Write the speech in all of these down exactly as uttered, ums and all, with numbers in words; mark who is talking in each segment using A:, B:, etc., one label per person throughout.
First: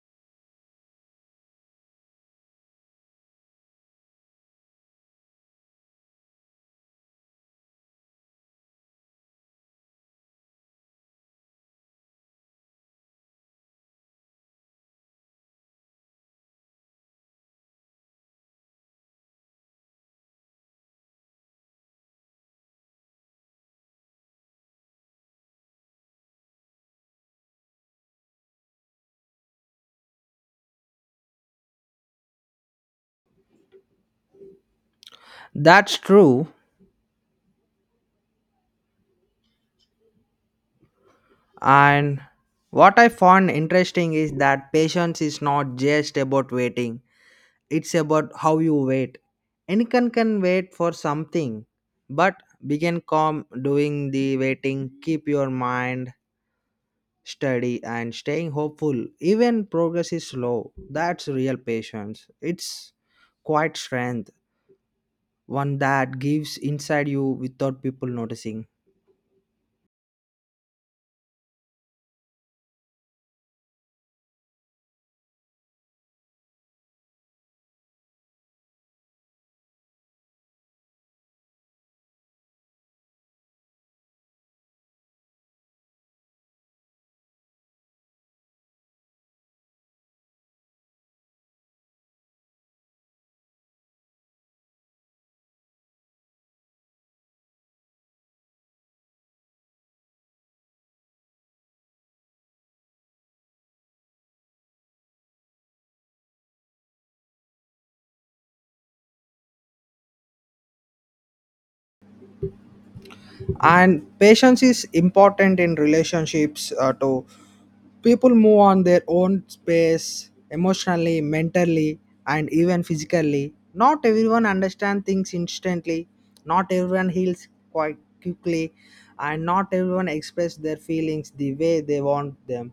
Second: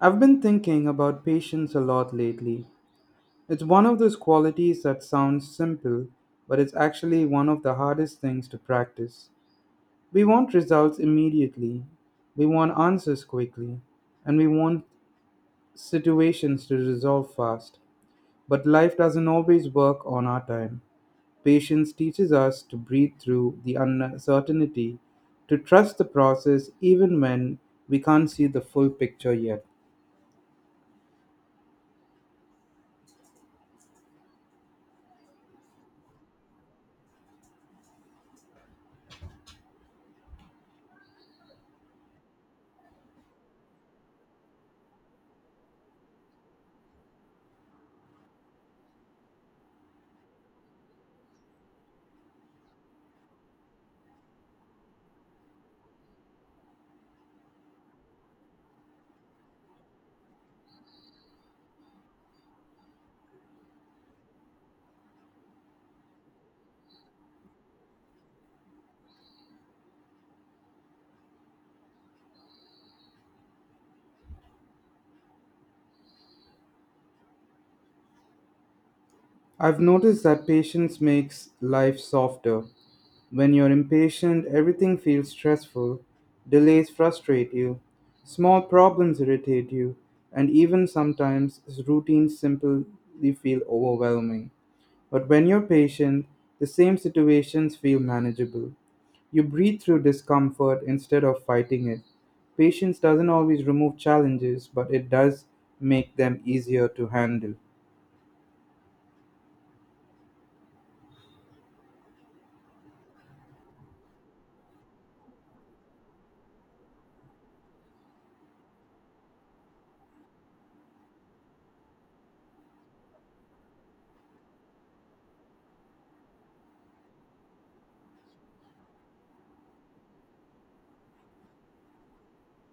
A: I've been thinking about patience a lot lately. It's one of those qualities that sounds simple, but it's actually one of the hardest things to practice. We want results immediately, we want answers quickly, and we want situations to resolve fast. But life doesn't always work on our time. Patience teaches us to breathe through the uncertainty, to trust the process even when we can't see the full picture yet.
B: That's true. And what I found interesting is that patience is not just about waiting, it's about how you wait. Anyone can wait for something, but begin calm doing the waiting, keep your mind steady and staying hopeful. Even progress is slow. That's real patience. It's quite strength, one that gives inside you without people noticing.
A: I've noticed that patience makes life softer. When you're impatient, everything feels stressful. Delays frustrate you. Small problems irritate you. And even sometimes, routines simply feel overwhelming. But when you're patient, the same situations feel manageable. You breathe through discomfort instead of fighting it. Patience doesn't always remove challenges, but it does make them easier to handle.
B: And patience is important in relationships uh, too. People move on their own space emotionally, mentally, and even physically. Not everyone understands things instantly, not everyone heals quite quickly, and not everyone expresses their feelings the way they want them,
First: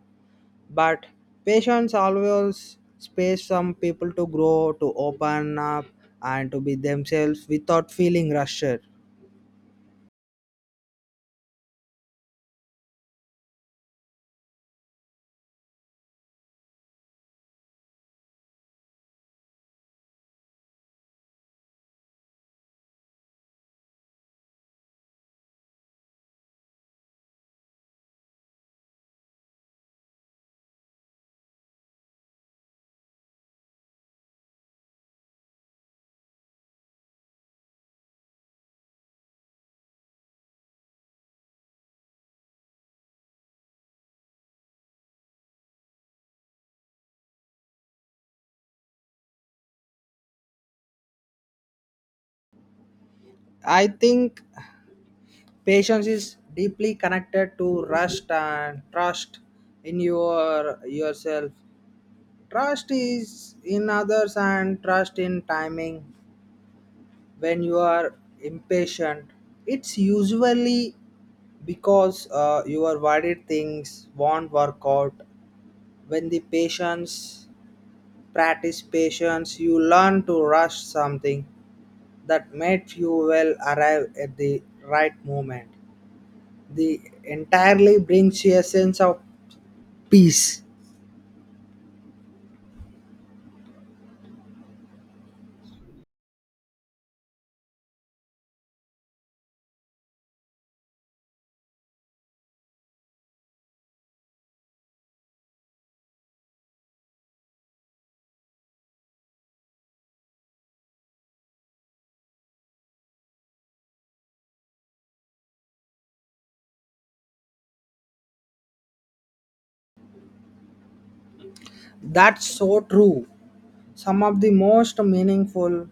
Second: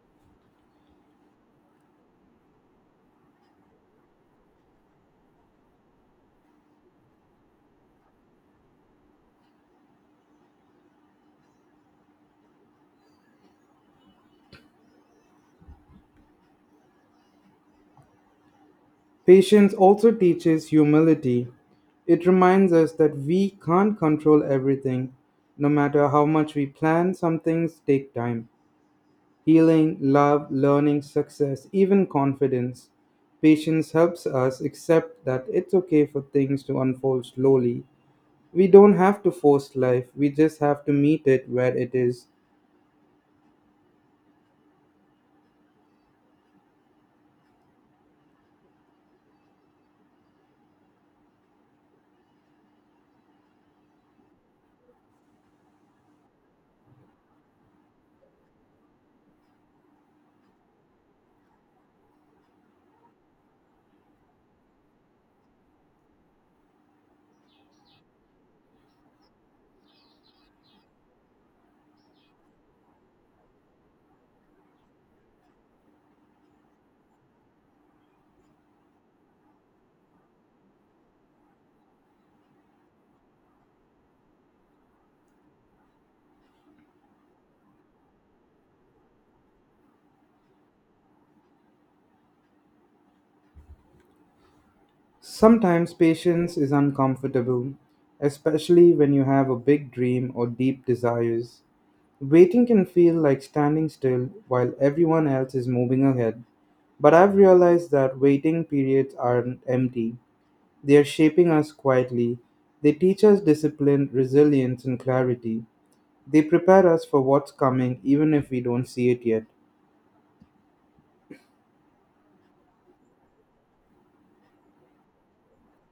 B: but patience always space some people to grow, to open up, and to be themselves without feeling rushed.
A: Patience also teaches humility. It reminds us that we can't control everything. No matter how much we plan, some things take time. Healing, love, learning, success, even confidence. Patience helps us accept that it's okay for things to unfold slowly. We don't have to force life, we just have to meet it where it is.
B: I think patience is deeply connected to rust and trust in your yourself. Trust is in others and trust in timing. When you are impatient, it's usually because uh, your worried things won't work out. When the patience practice patience, you learn to rush something that made you will arrive at the right moment, the entirely brings you a sense of peace.
A: Sometimes patience is uncomfortable, especially when you have a big dream or deep desires. Waiting can feel like standing still while everyone else is moving ahead, but I've realized that waiting periods aren't empty. They are shaping us quietly. They teach us discipline, resilience, and clarity. They prepare us for what's coming even if we don't see it yet.
B: That's so true. Some of the most meaningful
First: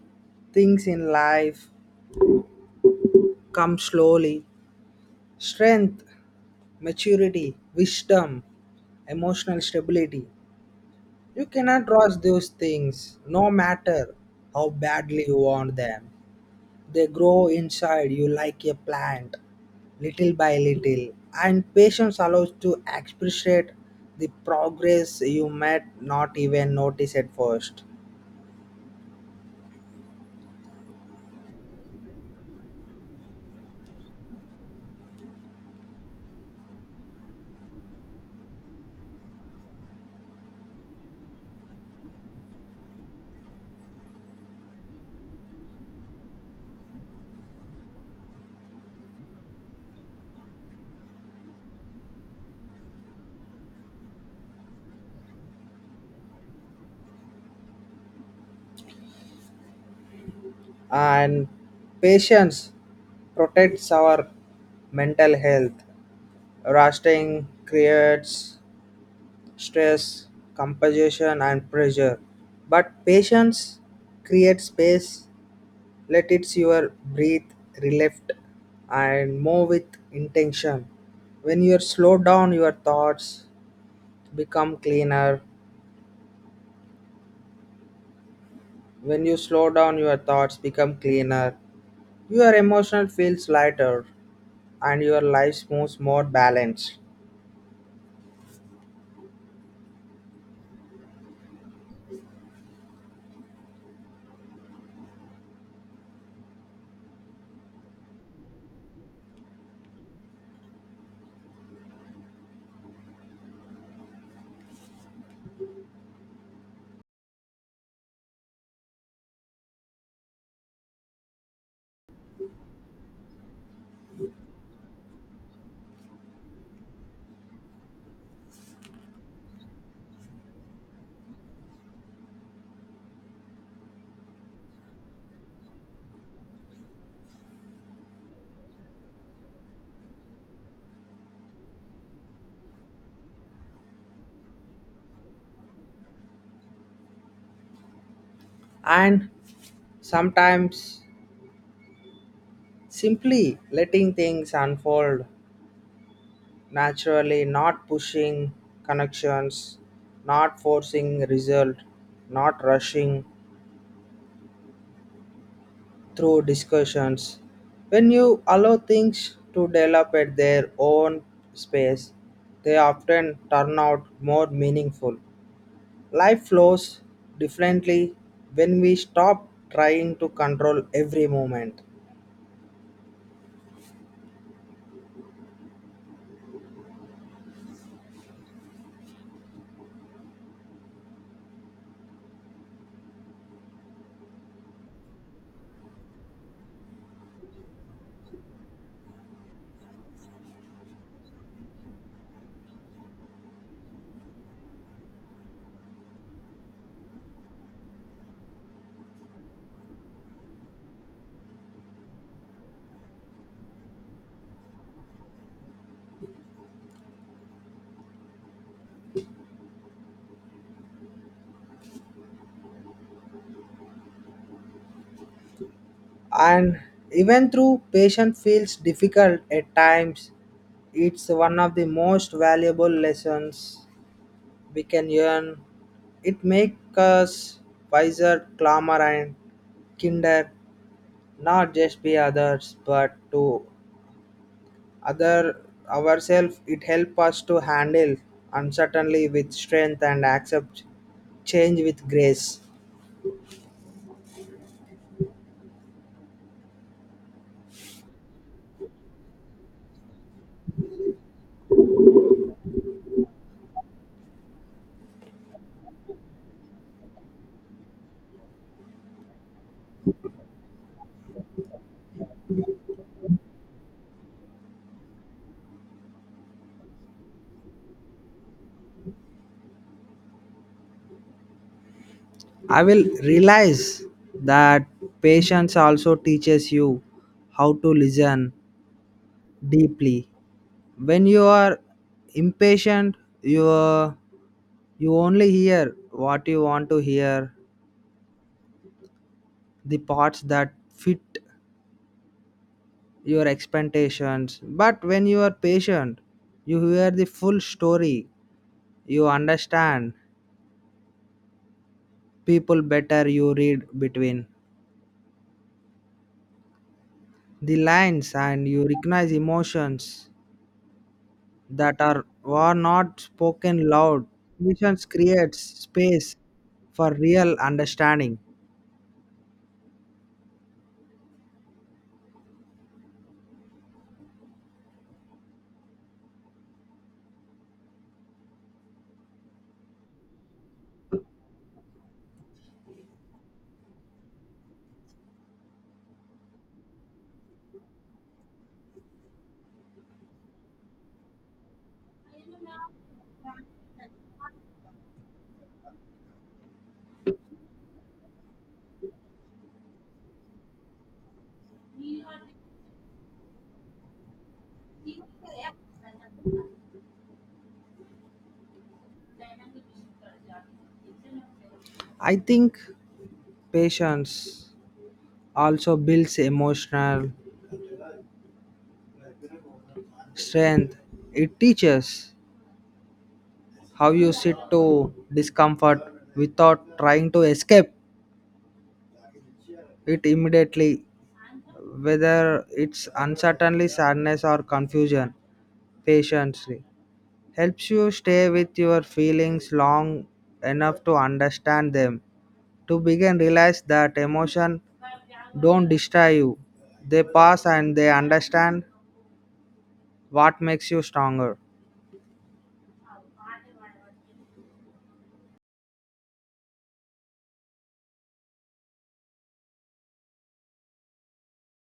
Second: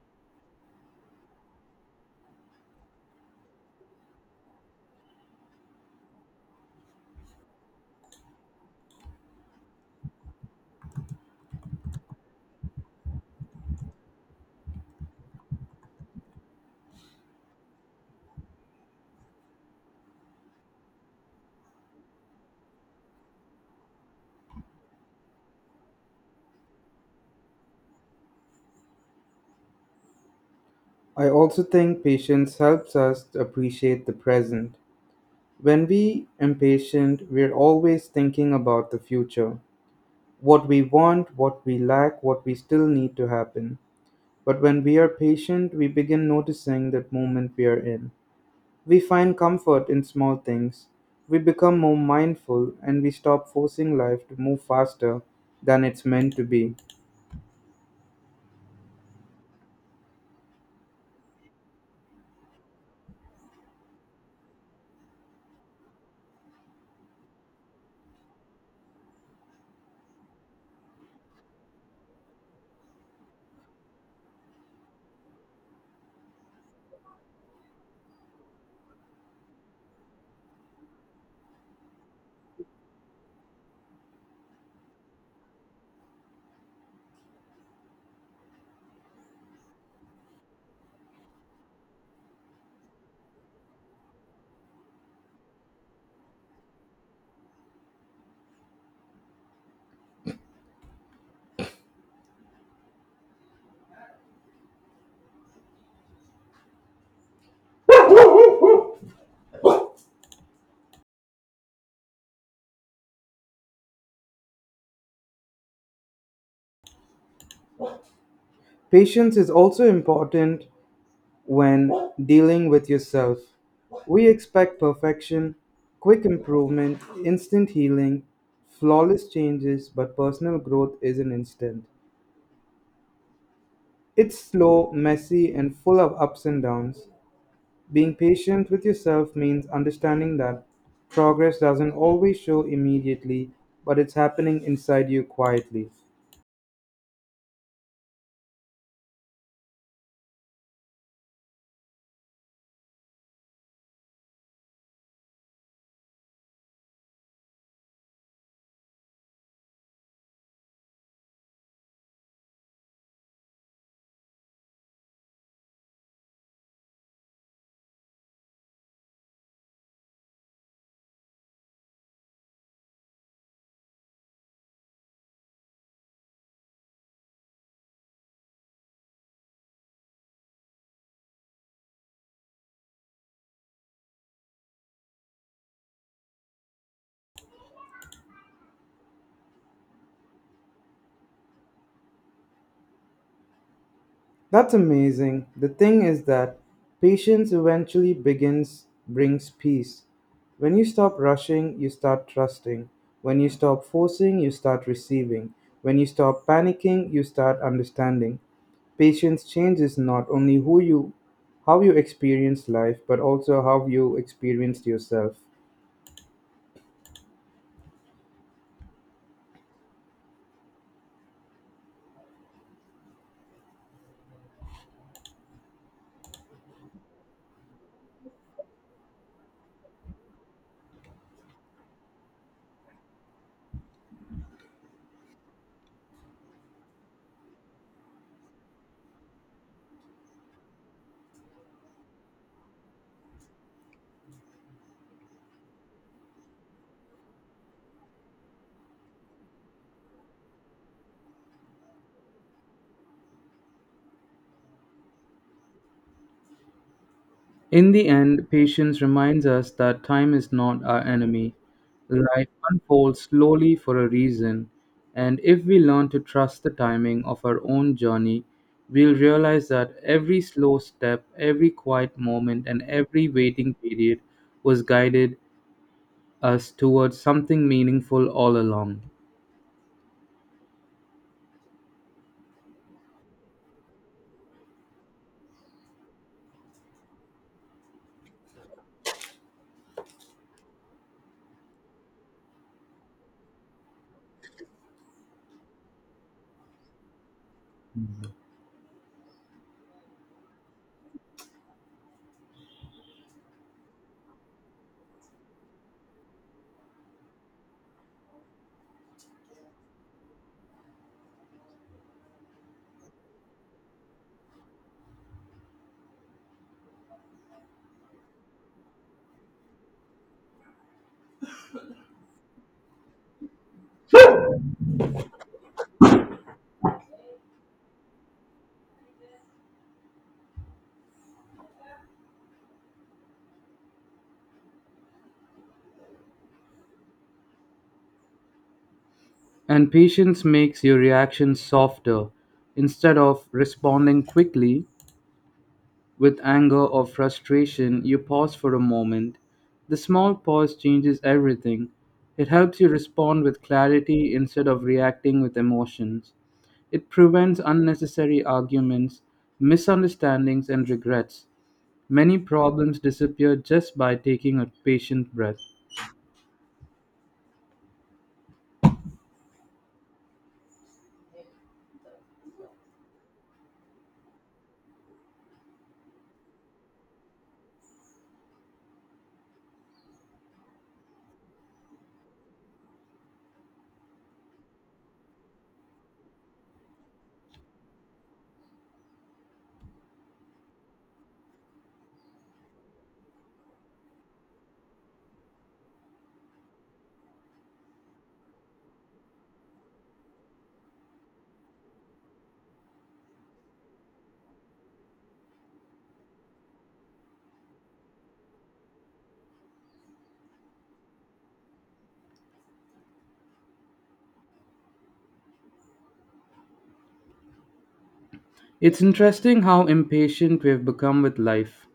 B: things in life come slowly. Strength, maturity, wisdom, emotional stability. You cannot rush those things, no matter how badly you want them. They grow inside you like a plant, little by little. And patience allows to appreciate the progress you might not even notice at first.
A: I also think patience helps us to appreciate the present. When we impatient, we're always thinking about the future. What we want, what we lack, what we still need to happen. But when we are patient, we begin noticing that moment we are in. We find comfort in small things. We become more mindful and we stop forcing life to move faster than it's meant to be.
B: And patience protects our mental health. Resting creates stress, composition, and pressure. But patience creates space, let it your breathe, relift, and move with intention. When you slow down, your thoughts become cleaner. When you slow down, your thoughts become cleaner. Your emotion feels lighter, and your life moves more balanced.
A: Patience is also important when dealing with yourself. We expect perfection, quick improvement, instant healing, flawless changes, but personal growth isn't instant. It's slow, messy, and full of ups and downs. Being patient with yourself means understanding that progress doesn't always show immediately, but it's happening inside you quietly.
B: And sometimes simply letting things unfold naturally, not pushing connections, not forcing result, not rushing through discussions. When you allow things to develop at their own space, they often turn out more meaningful. Life flows differently when we stop trying to control every moment.
A: That's amazing. The thing is that patience eventually begins brings peace. When you stop rushing, you start trusting. When you stop forcing, you start receiving. When you stop panicking, you start understanding. Patience changes not only who you how you experience life, but also how you experienced yourself.
B: And even though patient feels difficult at times, it's one of the most valuable lessons we can learn. It makes us wiser, calmer, and kinder, not just be others but to other ourselves. It helps us to handle uncertainty with strength and accept change with grace.
A: In the end, patience reminds us that time is not our enemy. Life unfolds slowly for a reason, and if we learn to trust the timing of our own journey, we'll realize that every slow step, every quiet moment, and every waiting period was guided us towards something meaningful all along.
B: I will realize that patience also teaches you how to listen deeply. When you are impatient, you are- you only hear what you want to hear, the parts that fit your expectations. But when you are patient, you hear the full story. You understand people better. You read between the lines and you recognize emotions that are were not spoken loud. Patience creates space for real understanding.
A: And patience makes your reactions softer. Instead of responding quickly, with anger or frustration, you pause for a moment. The small pause changes everything. It helps you respond with clarity instead of reacting with emotions. It prevents unnecessary arguments, misunderstandings, and regrets. Many problems disappear just by taking a patient breath.
B: I think patience also builds emotional strength. It teaches how you sit to discomfort without trying to escape it immediately, whether it's uncertainty, sadness, or confusion. Patience helps you stay with your feelings long enough to understand them, to begin realize that emotion don't destroy you, they pass and they understand what makes you stronger.
A: It's interesting how impatient we've become with life.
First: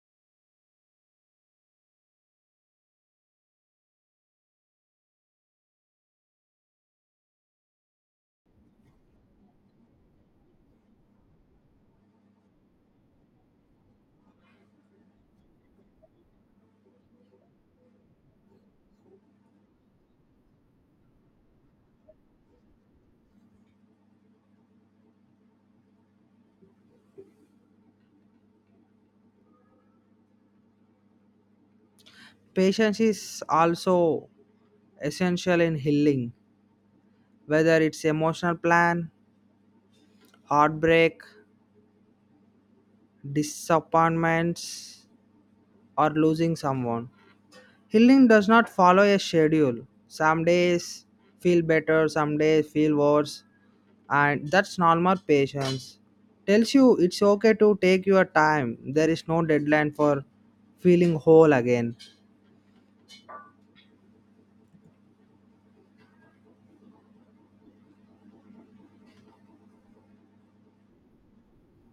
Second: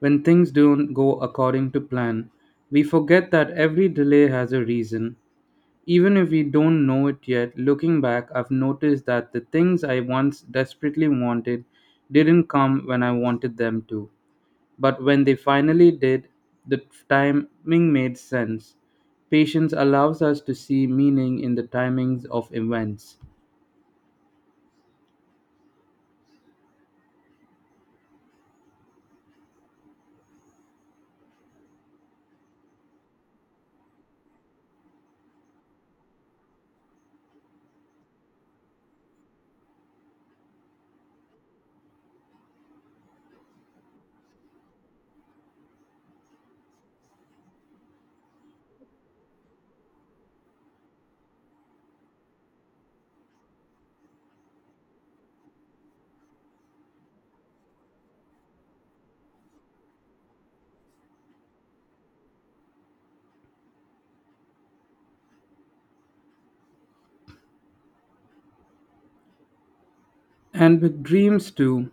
A: When things don't go according to plan, we forget that every delay has a reason. Even if we don't know it yet, looking back, I've noticed that the things I once desperately wanted didn't come when I wanted them to. But when they finally did, the timing made sense. Patience allows us to see meaning in the timings of events.
B: Patience is also essential in healing, whether it's emotional plan, heartbreak, disappointments, or losing someone. Healing does not follow a schedule. Some days feel better, some days feel worse, and that's normal. Patience tells you it's okay to take your time. There is no deadline for feeling whole again.
A: And with dreams too,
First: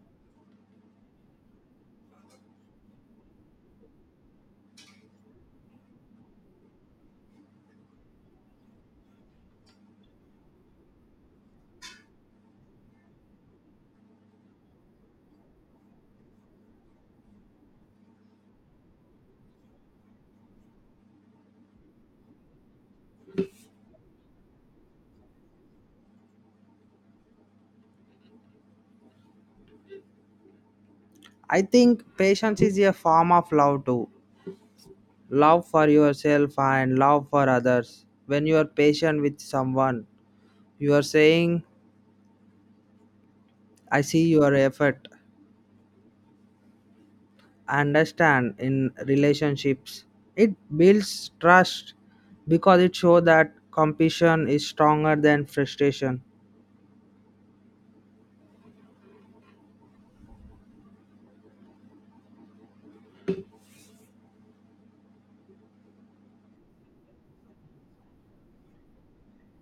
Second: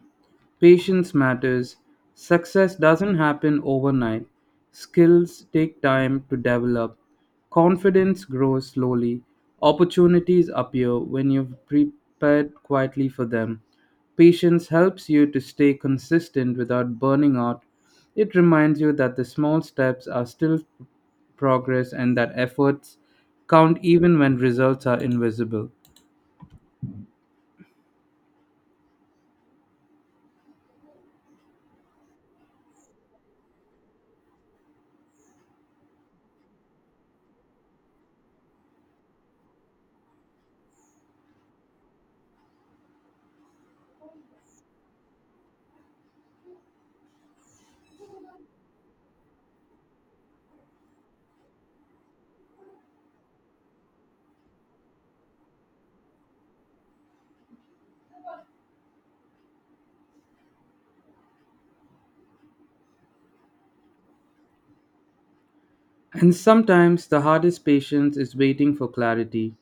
A: patience matters. Success doesn't happen overnight. Skills take time to develop. Confidence grows slowly. Opportunities appear when you've prepared quietly for them. Patience helps you to stay consistent without burning out. It reminds you that the small steps are still progress and that efforts count even when results are invisible.
B: I think patience is a form of love too, love for yourself and love for others. When you are patient with someone, you are saying, I see your effort, I understand. In relationships, it builds trust because it shows that compassion is stronger than frustration.
A: And sometimes the hardest patience is waiting for clarity.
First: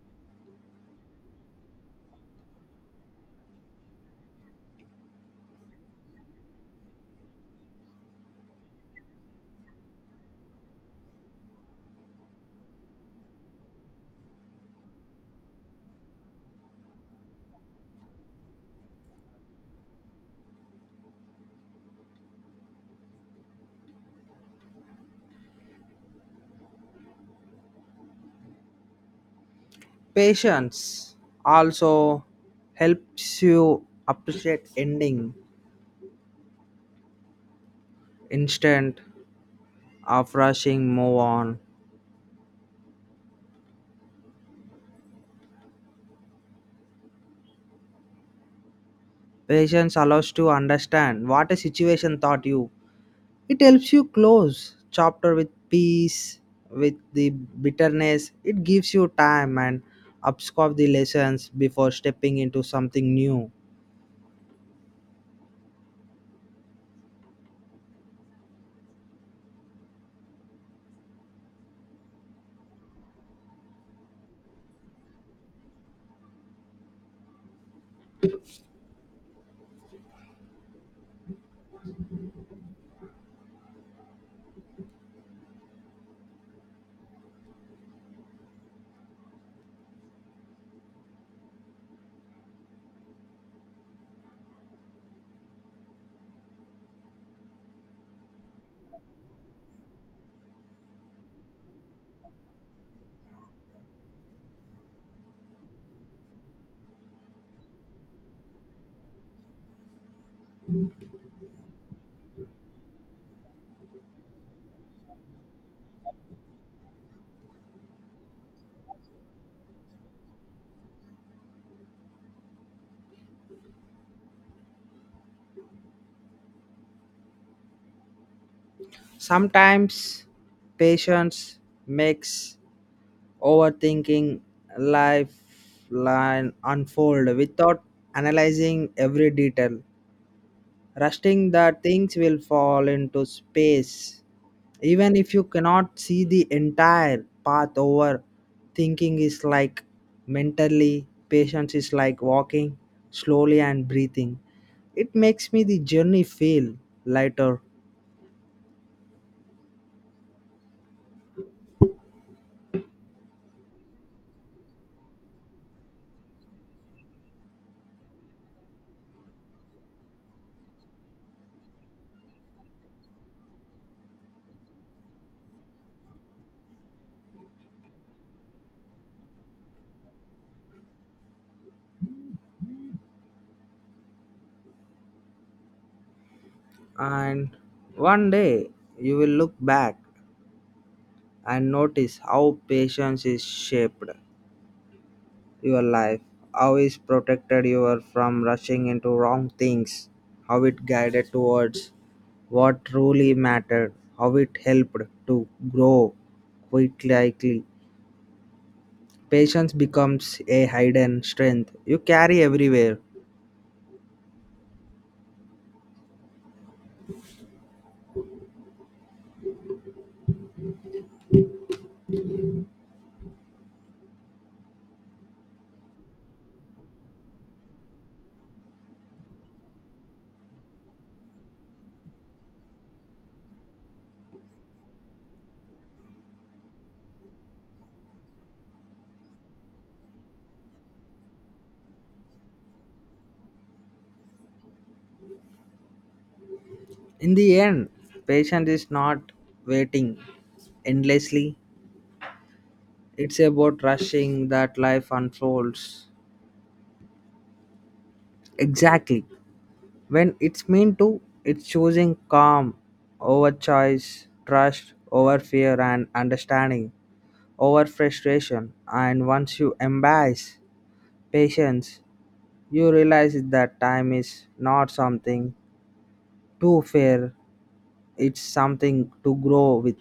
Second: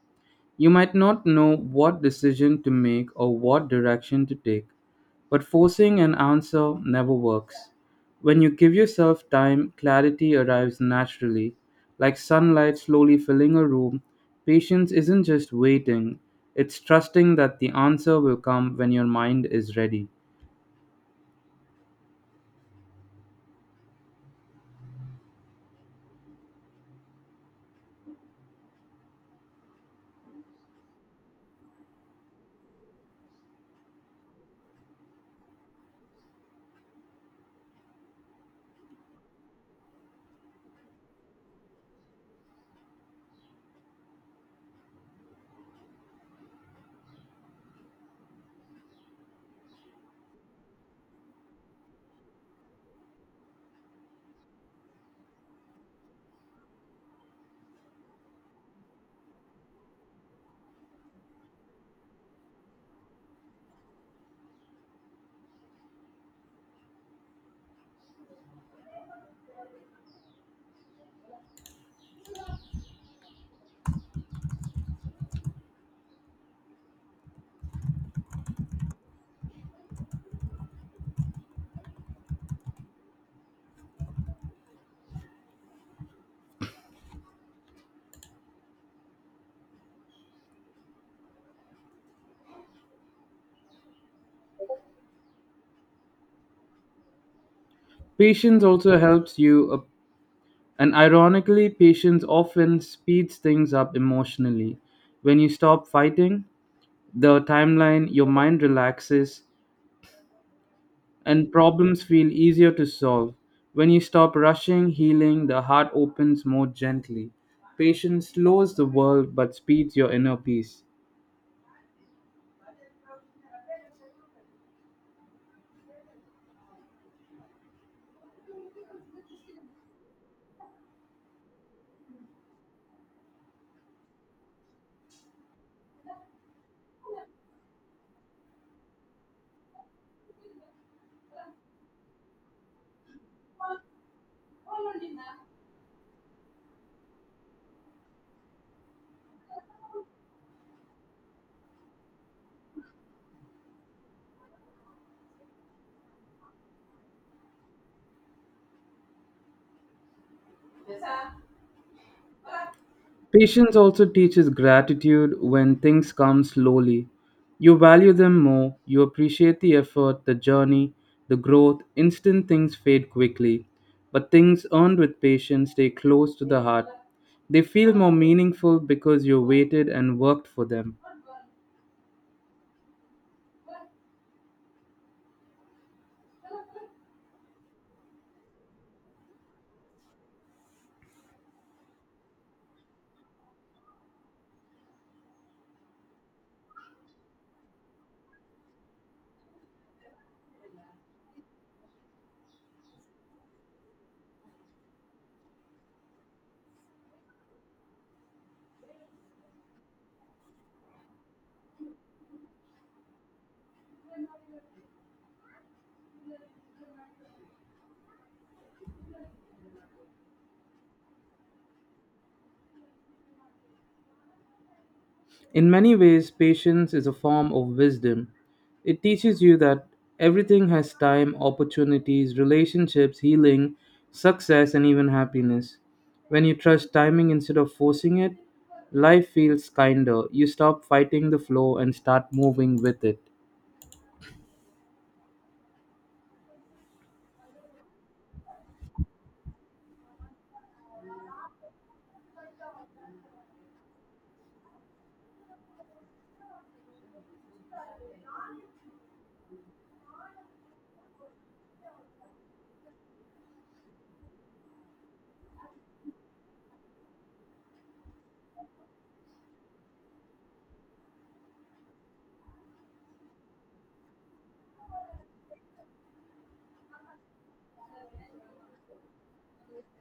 A: You might not know what decision to make or what direction to take, but forcing an answer never works. When you give yourself time, clarity arrives naturally. Like sunlight slowly filling a room, patience isn't just waiting, it's trusting that the answer will come when your mind is ready.
B: Patience also helps you appreciate ending instead of rushing move on. Patience allows to understand what a situation taught you. It helps you close chapter with peace, with the bitterness. It gives you time and absorb the lessons before stepping into something new.
A: Patience also helps you uh, And ironically, patience often speeds things up emotionally. When you stop fighting the timeline, your mind relaxes and problems feel easier to solve. When you stop rushing healing, the heart opens more gently. Patience slows the world but speeds your inner peace.
B: Sometimes patience makes overthinking lifeline unfold without analyzing every detail, rusting the things will fall into space even if you cannot see the entire path. Over thinking is like mentally, patience is like walking slowly and breathing. It makes me the journey feel lighter.
A: Patience also teaches gratitude when things come slowly. You value them more, you appreciate the effort, the journey, the growth. Instant things fade quickly, but things earned with patience stay close to the heart. They feel more meaningful because you waited and worked for them.
B: And one day you will look back and notice how patience is shaped your life, how is protected you are from rushing into wrong things, how it guided towards what truly mattered, how it helped to grow quickly. Patience becomes a hidden strength you carry everywhere.
A: In many ways, patience is a form of wisdom. It teaches you that everything has time, opportunities, relationships, healing, success, and even happiness. When you trust timing instead of forcing it, life feels kinder. You stop fighting the flow and start moving with it.
B: In the end, patience is not waiting endlessly. It's about rushing that life unfolds. Exactly. When it's meant to, it's choosing calm over choice, trust over fear, and understanding over frustration. And once you embrace patience, you realize that time is not something to fear, it's something to grow with.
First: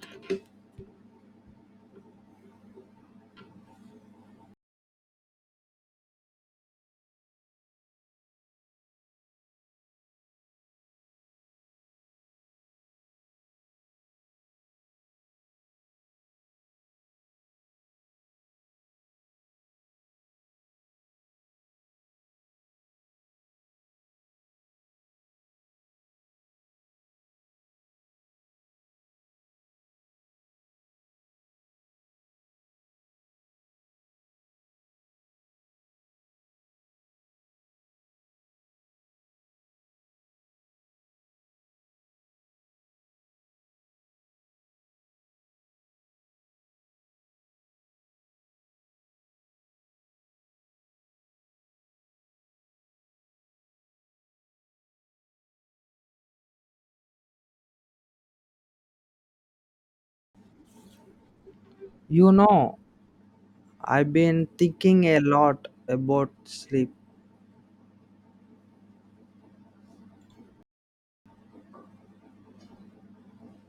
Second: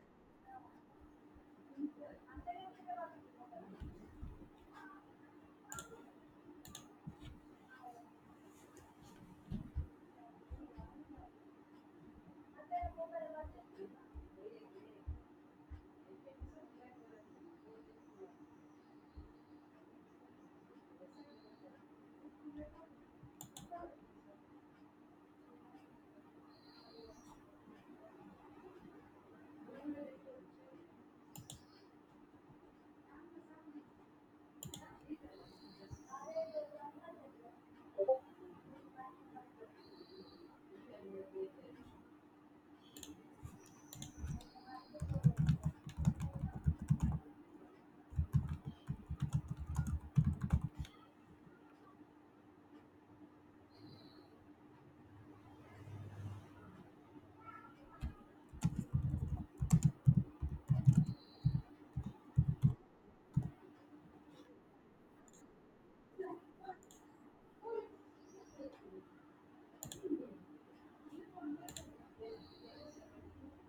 B: You know, I've been thinking a lot about sleep